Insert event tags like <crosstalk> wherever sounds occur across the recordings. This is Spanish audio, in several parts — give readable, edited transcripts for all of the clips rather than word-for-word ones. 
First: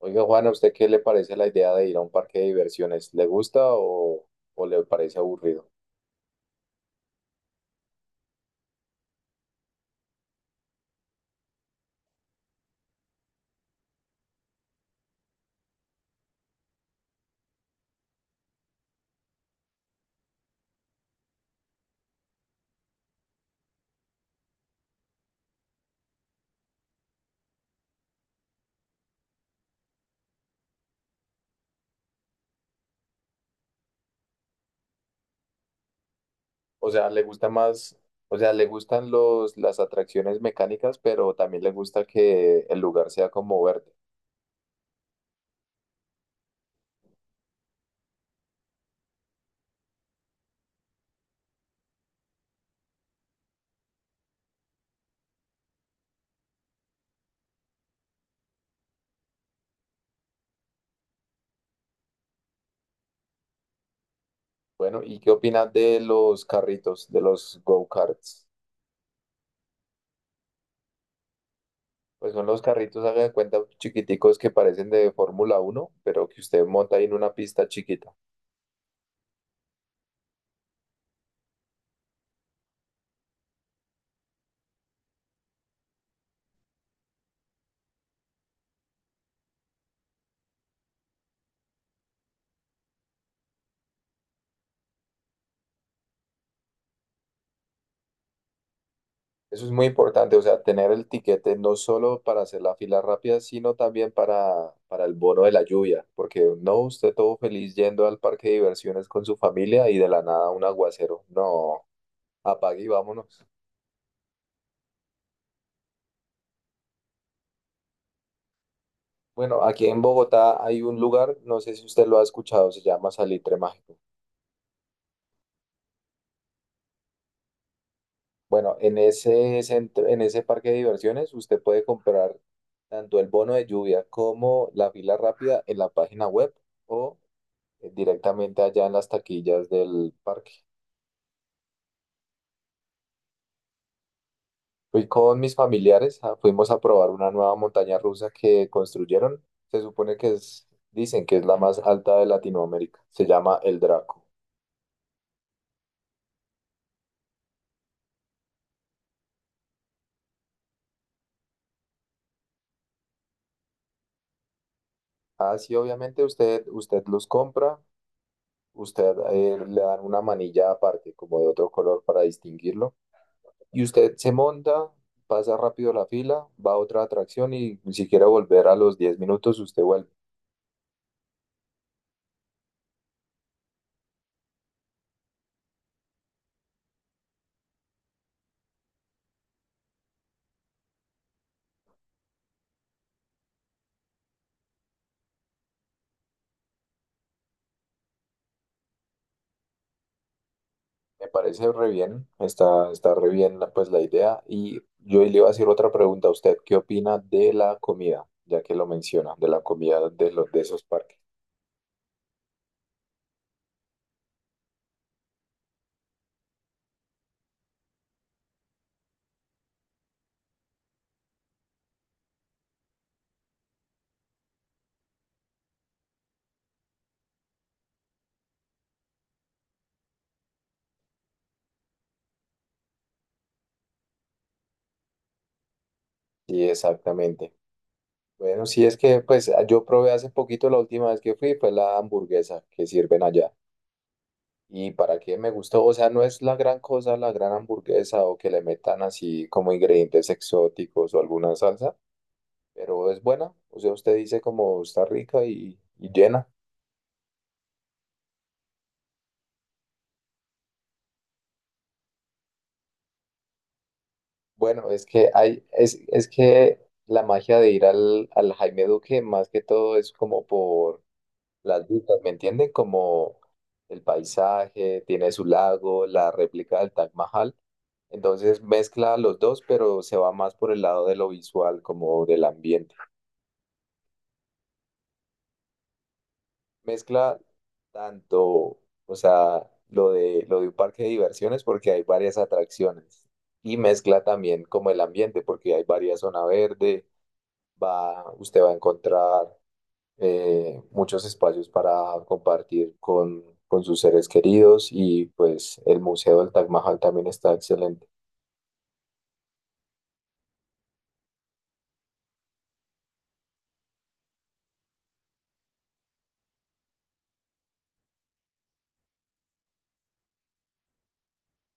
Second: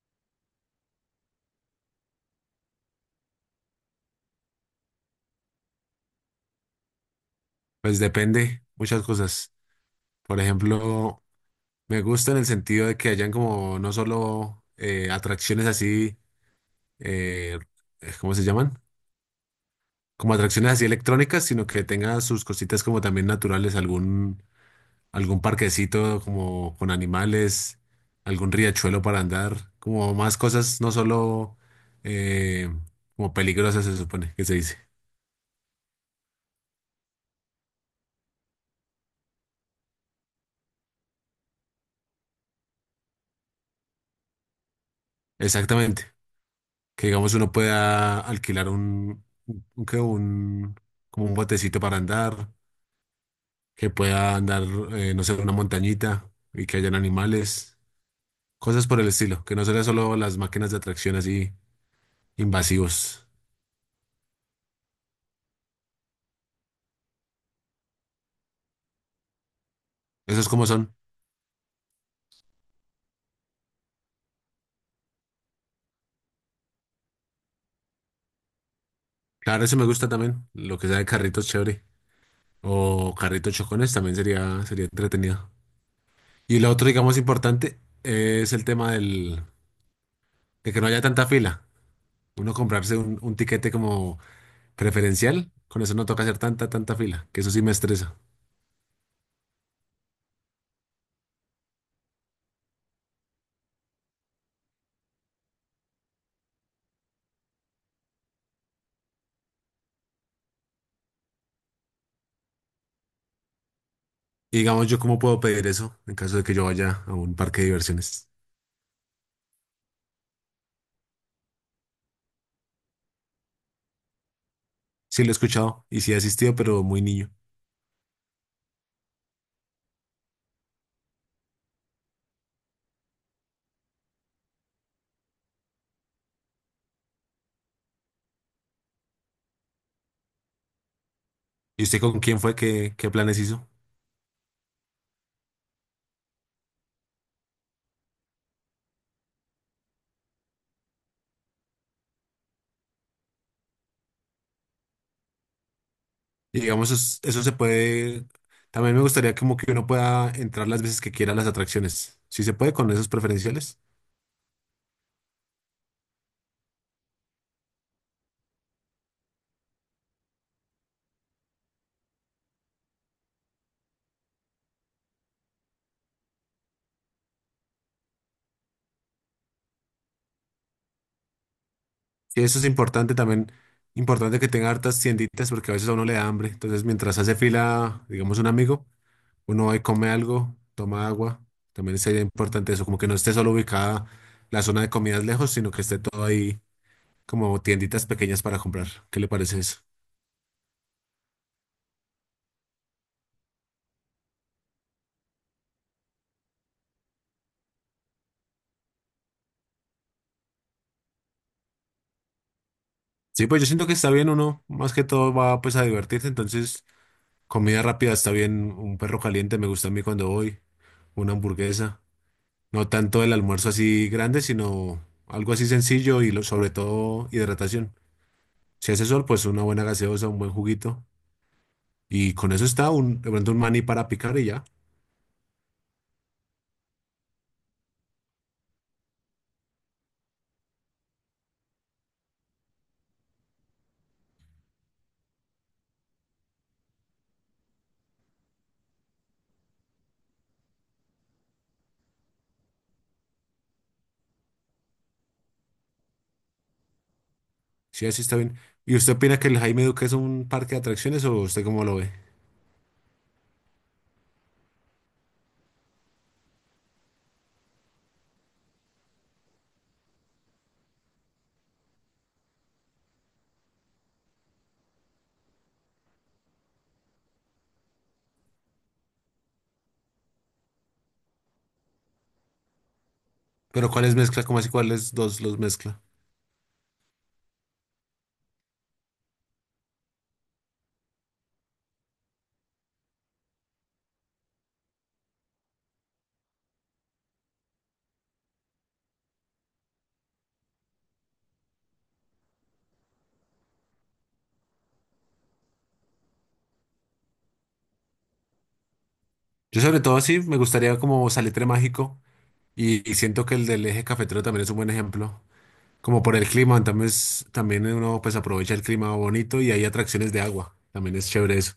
Oiga, Juan, ¿a usted qué le parece la idea de ir a un parque de diversiones? ¿Le gusta o le parece aburrido? Pues depende muchas cosas. Por ejemplo, me gusta en el sentido de que hayan como no solo atracciones así, eh, ¿cómo se llaman? Como atracciones así electrónicas, sino que tenga sus cositas como también naturales, algún parquecito como con animales, algún riachuelo para andar, como más cosas, no solo eh, como peligrosas se supone que se dice. O sea, ¿le gusta más, o sea, le gustan las atracciones mecánicas, pero también le gusta que el lugar sea como verde? Exactamente. Que digamos uno pueda alquilar como un botecito para andar, que pueda andar, no sé, una montañita y que hayan animales, cosas por el estilo, que no sean solo las máquinas de atracción así invasivos. Bueno, ¿y qué opinas de los carritos, de los go-karts? ¿Esos como son? Pues son los carritos, hagan cuenta, chiquiticos que parecen de Fórmula 1, pero que usted monta ahí en una pista chiquita. Claro, eso me gusta también, lo que sea de carritos chévere o carritos chocones también sería entretenido. Y lo otro, digamos, importante es el tema de que no haya tanta fila. Uno comprarse un tiquete como preferencial, con eso no toca hacer tanta fila, que eso sí me estresa. Eso es muy importante, o sea, tener el tiquete no solo para hacer la fila rápida, sino también para el bono de la lluvia, porque no, usted todo feliz yendo al parque de diversiones con su familia y de la nada un aguacero. No, apague y vámonos. Y digamos, ¿yo cómo puedo pedir eso en caso de que yo vaya a un parque de diversiones? Bueno, aquí en Bogotá hay un lugar, no sé si usted lo ha escuchado, se llama Salitre Mágico. Sí lo he escuchado y sí he asistido, pero muy niño. Bueno, en ese parque de diversiones usted puede comprar tanto el bono de lluvia como la fila rápida en la página web o directamente allá en las taquillas del parque. ¿Y usted con quién fue? ¿Qué planes hizo? Fui con mis familiares, ah, fuimos a probar una nueva montaña rusa que construyeron. Se supone que es, dicen que es la más alta de Latinoamérica. Se llama el Draco. Y digamos, eso se puede... También me gustaría como que uno pueda entrar las veces que quiera a las atracciones. Si se puede con esos preferenciales. Así obviamente usted los compra, usted le dan una manilla aparte, como de otro color para distinguirlo. Y usted se monta, pasa rápido la fila, va a otra atracción y ni siquiera volver a los 10 minutos, usted vuelve. Y eso es importante también. Importante que tenga hartas tienditas porque a veces a uno le da hambre. Entonces, mientras hace fila, digamos, un amigo. Uno va y come algo, toma agua. También sería importante eso, como que no esté solo ubicada la zona de comidas lejos, sino que esté todo ahí como tienditas pequeñas para comprar. ¿Qué le parece eso? Me parece re bien, está re bien pues la idea. Y yo le iba a hacer otra pregunta a usted, ¿qué opina de la comida? Ya que lo menciona, de la comida de esos parques. Sí, pues yo siento que está bien uno, más que todo va pues a divertirse, entonces comida rápida está bien, un perro caliente me gusta a mí cuando voy, una hamburguesa, no tanto el almuerzo así grande, sino algo así sencillo y sobre todo hidratación. Si hace sol, pues una buena gaseosa, un buen juguito y con eso está un, de pronto un maní para picar y ya. Sí, exactamente. Bueno, sí es que pues yo probé hace poquito la última vez que fui, fue la hamburguesa que sirven allá. Y para qué me gustó, o sea, no es la gran cosa la gran hamburguesa o que le metan así como ingredientes exóticos o alguna salsa, pero es buena. O sea, usted dice como está rica y llena. Sí, así está bien. ¿Y usted opina que el Jaime Duque es un parque de atracciones o usted cómo lo ve? Bueno, es que la magia de ir al, al Jaime Duque, más que todo, es como por las vistas, ¿me entienden? Como el paisaje, tiene su lago, la réplica del Taj Mahal. Entonces mezcla los dos, pero se va más por el lado de lo visual, como del ambiente. Pero ¿cuáles mezcla? ¿Cómo así cuáles dos los mezcla? Mezcla tanto, o sea, lo de un parque de diversiones, porque hay varias atracciones. Y mezcla también como el ambiente, porque hay varias zonas verdes usted va a encontrar muchos espacios para compartir con sus seres queridos y pues el Museo del Taj Mahal también está excelente. Yo sobre todo sí me gustaría como Salitre Mágico y siento que el del Eje Cafetero también es un buen ejemplo. Como por el clima, también, también uno pues aprovecha el clima bonito y hay atracciones de agua. También es chévere eso.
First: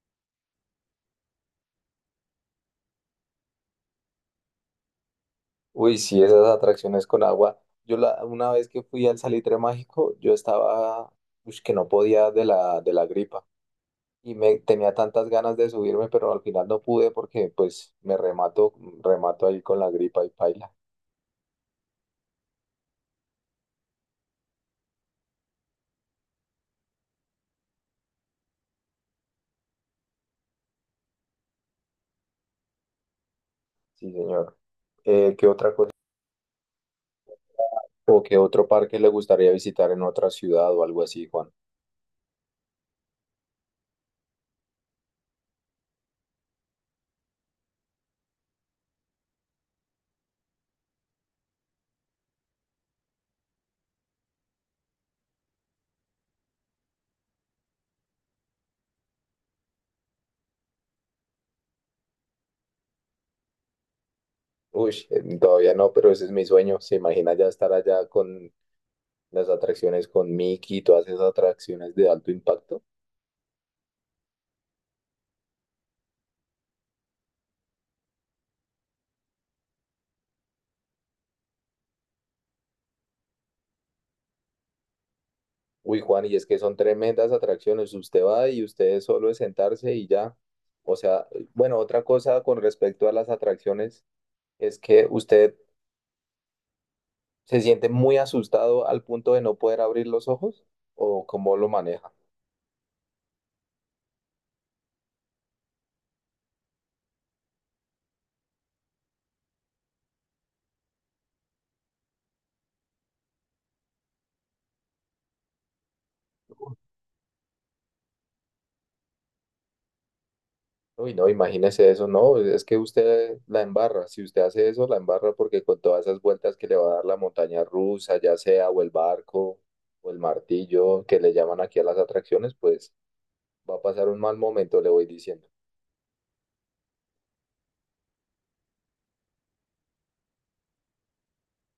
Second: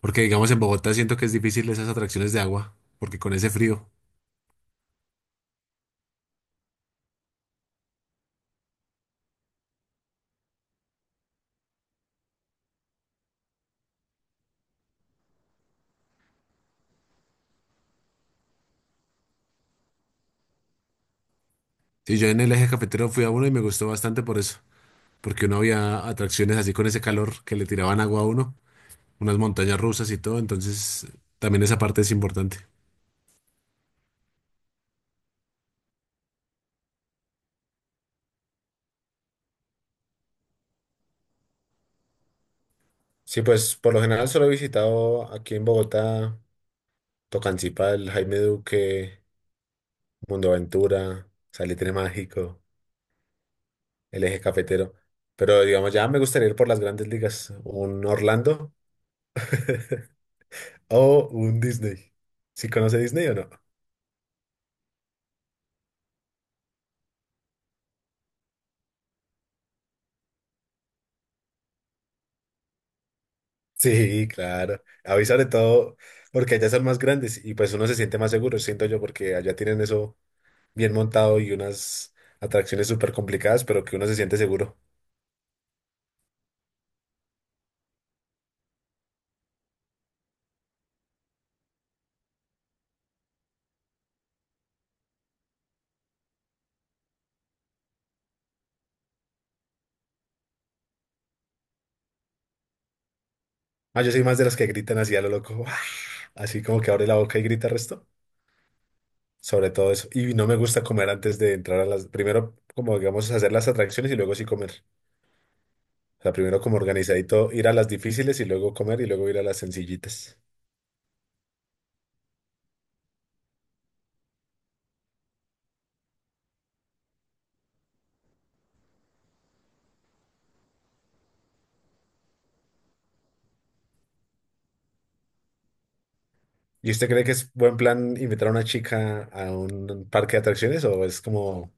Porque digamos en Bogotá siento que es difícil esas atracciones de agua, porque con ese frío. Uy, sí, esas atracciones con agua. Una vez que fui al Salitre Mágico, yo estaba, ush, que no podía de la gripa y me tenía tantas ganas de subirme, pero al final no pude porque pues me remato ahí con la gripa y paila. Sí, yo en el Eje Cafetero fui a uno y me gustó bastante por eso. Porque uno había atracciones así con ese calor que le tiraban agua a uno. Unas montañas rusas y todo, entonces también esa parte es importante. Sí, señor. ¿Qué otra cosa? ¿O qué otro parque le gustaría visitar en otra ciudad o algo así, Juan? Sí, pues por lo general solo he visitado aquí en Bogotá, Tocancipá, el Jaime Duque, Mundoaventura, Salitre Mágico, el Eje Cafetero. Pero digamos, ya me gustaría ir por las grandes ligas, un Orlando <laughs> o un Disney. ¿Sí conoce Disney o no? Uy, todavía no, pero ese es mi sueño. ¿Se imagina ya estar allá con las atracciones con Mickey y todas esas atracciones de alto impacto? Sí, claro. A mí sobre todo porque allá son más grandes y pues uno se siente más seguro, siento yo, porque allá tienen eso bien montado y unas atracciones súper complicadas, pero que uno se siente seguro. Uy, Juan, y es que son tremendas atracciones. Usted va y usted solo es sentarse y ya. O sea, bueno, otra cosa con respecto a las atracciones es que usted se siente muy asustado al punto de no poder abrir los ojos o cómo lo maneja. Ah, yo soy más de los que gritan así a lo loco, <laughs> ¡guau! Así como que abre la boca y grita el resto. Sobre todo eso. Y no me gusta comer antes de entrar a las... Primero, como digamos, hacer las atracciones y luego sí comer. O sea, primero como organizadito, ir a las difíciles y luego comer y luego ir a las sencillitas. Uy, no, imagínese eso, no, es que usted la embarra, si usted hace eso, la embarra porque con todas esas vueltas que le va a dar la montaña rusa, ya sea, o el barco, o el martillo, que le llaman aquí a las atracciones, pues va a pasar un mal momento, le voy diciendo. ¿Y usted cree que es buen plan invitar a una chica a un parque de atracciones o es como un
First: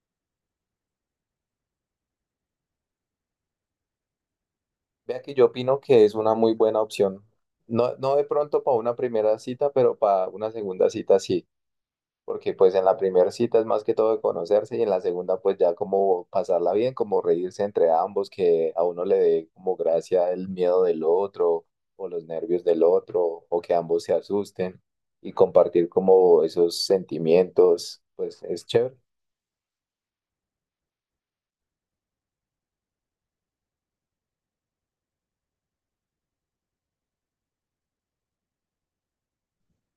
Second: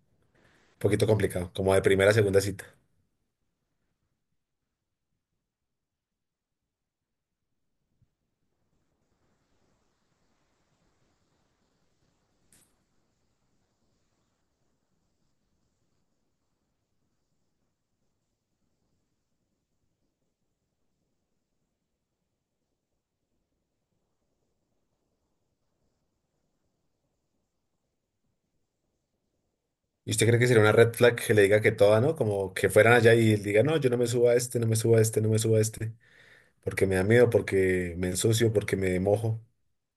poquito complicado, como de primera a segunda cita? Vea que yo opino que es una muy buena opción, no, no de pronto para una primera cita, pero para una segunda cita sí. Porque pues en la primera cita es más que todo de conocerse y en la segunda pues ya como pasarla bien, como reírse entre ambos, que a uno le dé como gracia el miedo del otro o los nervios del otro o que ambos se asusten y compartir como esos sentimientos, pues es chévere. ¿Y usted cree que sería una red flag que le diga que toda, ¿no? Como que fueran allá y él diga, no, yo no me subo a este, no me subo a este, no me subo a este, porque me da miedo, porque me ensucio, porque me mojo.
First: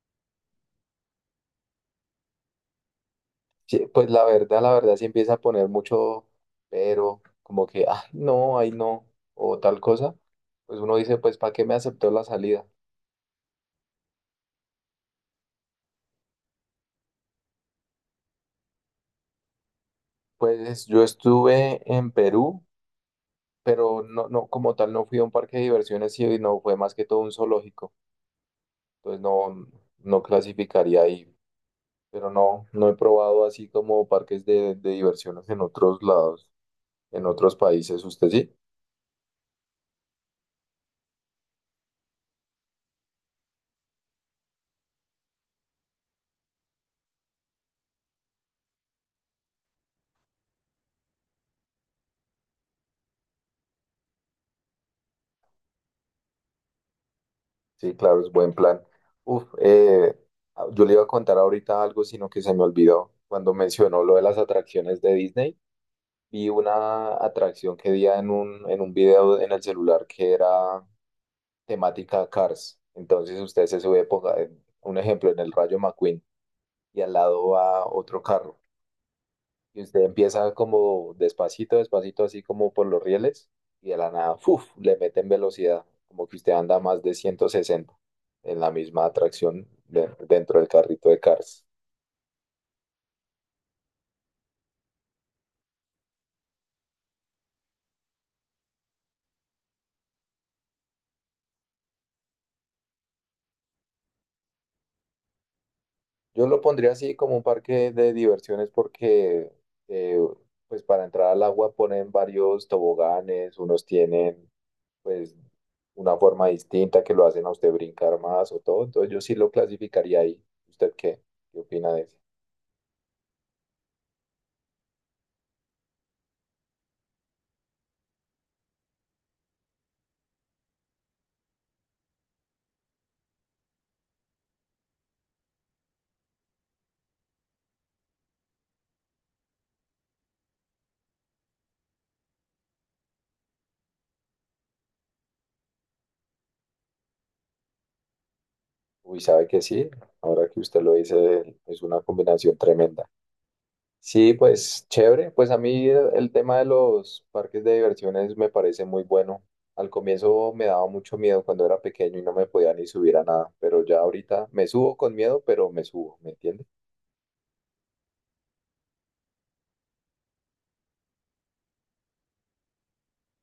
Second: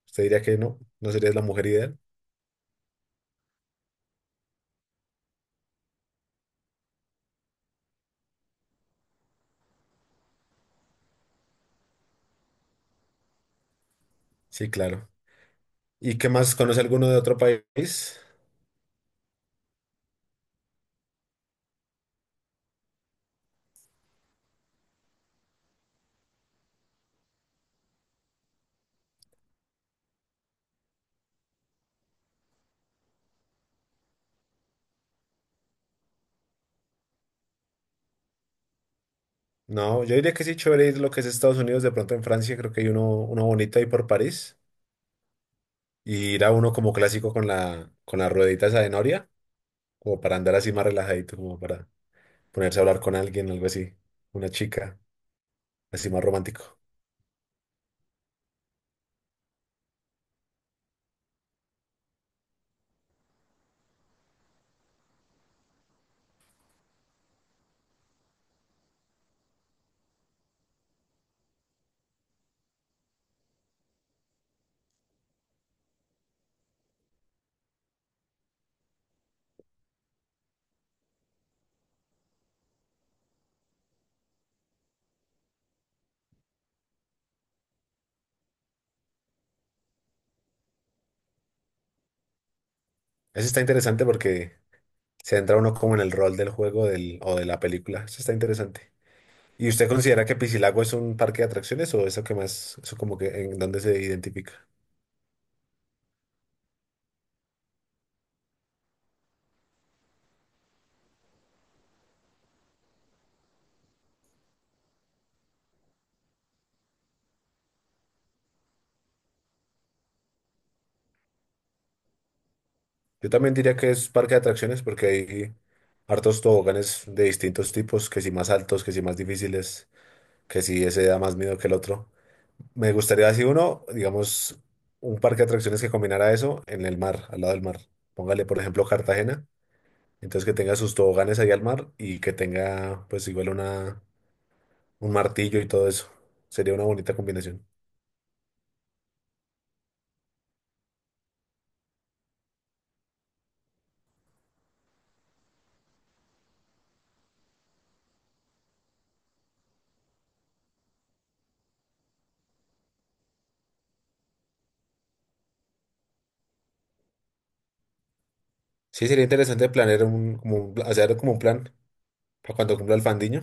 ¿Usted diría que no? ¿No sería la mujer ideal? Sí, pues la verdad sí empieza a poner mucho pero, como que, ah, no, ay no, o tal cosa, pues uno dice, pues ¿para qué me aceptó la salida? Sí, claro. ¿Y qué más? ¿Conoce alguno de otro país? Pues yo estuve en Perú pero no, no, como tal no fui a un parque de diversiones y no fue más que todo un zoológico, entonces no, no clasificaría ahí, pero no, no he probado así como parques de diversiones en otros lados, en otros países, ¿usted sí? No, yo diría que sí, chévere ir lo que es Estados Unidos, de pronto en Francia, creo que hay uno, uno bonito ahí por París. Y ir a uno como clásico con con la ruedita esa de noria, como para andar así más relajadito, como para ponerse a hablar con alguien, algo así. Una chica, así más romántico. Sí, claro, es buen plan. Uf, ah, yo le iba a contar ahorita algo, sino que se me olvidó cuando mencionó lo de las atracciones de Disney. Vi una atracción que vi en un video en el celular que era temática Cars. Entonces usted se sube, ponga un ejemplo, en el Rayo McQueen y al lado va otro carro. Y usted empieza como despacito, despacito, así como por los rieles y de la nada, ¡fuf! Le meten velocidad, como que usted anda más de 160 en la misma atracción dentro del carrito de Cars. Eso está interesante porque se entra uno como en el rol del juego del, o de la película. Eso está interesante. ¿Y usted considera que Piscilago es un parque de atracciones o eso que más, eso como que en dónde se identifica? Yo lo pondría así como un parque de diversiones porque eh, pues para entrar al agua ponen varios toboganes, unos tienen pues una forma distinta que lo hacen a usted brincar más o todo. Entonces yo sí lo clasificaría ahí. ¿Usted qué? ¿Qué opina de eso? Yo también diría que es parque de atracciones porque hay hartos toboganes de distintos tipos, que si más altos, que si más difíciles, que si ese da más miedo que el otro. Me gustaría así uno, digamos, un parque de atracciones que combinara eso en el mar, al lado del mar. Póngale, por ejemplo, Cartagena. Entonces que tenga sus toboganes ahí al mar y que tenga pues igual una, un martillo y todo eso. Sería una bonita combinación. Uy, sabe que sí. Ahora que usted lo dice, es una combinación tremenda. Sí, pues chévere. Pues a mí el tema de los parques de diversiones me parece muy bueno. Al comienzo me daba mucho miedo cuando era pequeño y no me podía ni subir a nada, pero ya ahorita me subo con miedo, pero me subo, ¿me entiende? Sí, sería interesante planear un, como un, hacer como un plan para cuando cumpla el fandiño.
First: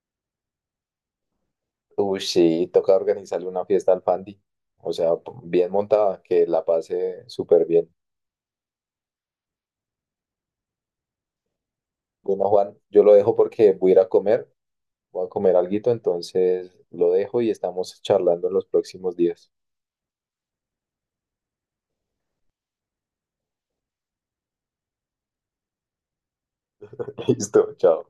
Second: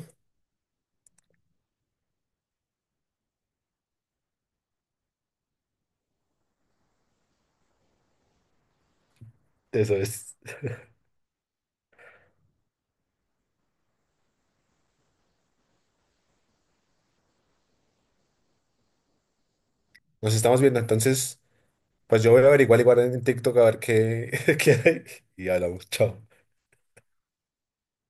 Uy, sí, toca organizarle una fiesta al Fandi. O sea, bien montada, que la pase súper bien. Eso es. Bueno, Juan, yo lo dejo porque voy a ir a comer, voy a comer alguito, entonces lo dejo y estamos charlando en los próximos días. Nos estamos viendo. Entonces, pues yo voy a averiguar igual en TikTok a ver qué, <laughs> qué hay. Y hablamos. Chao. <laughs> Listo, chao.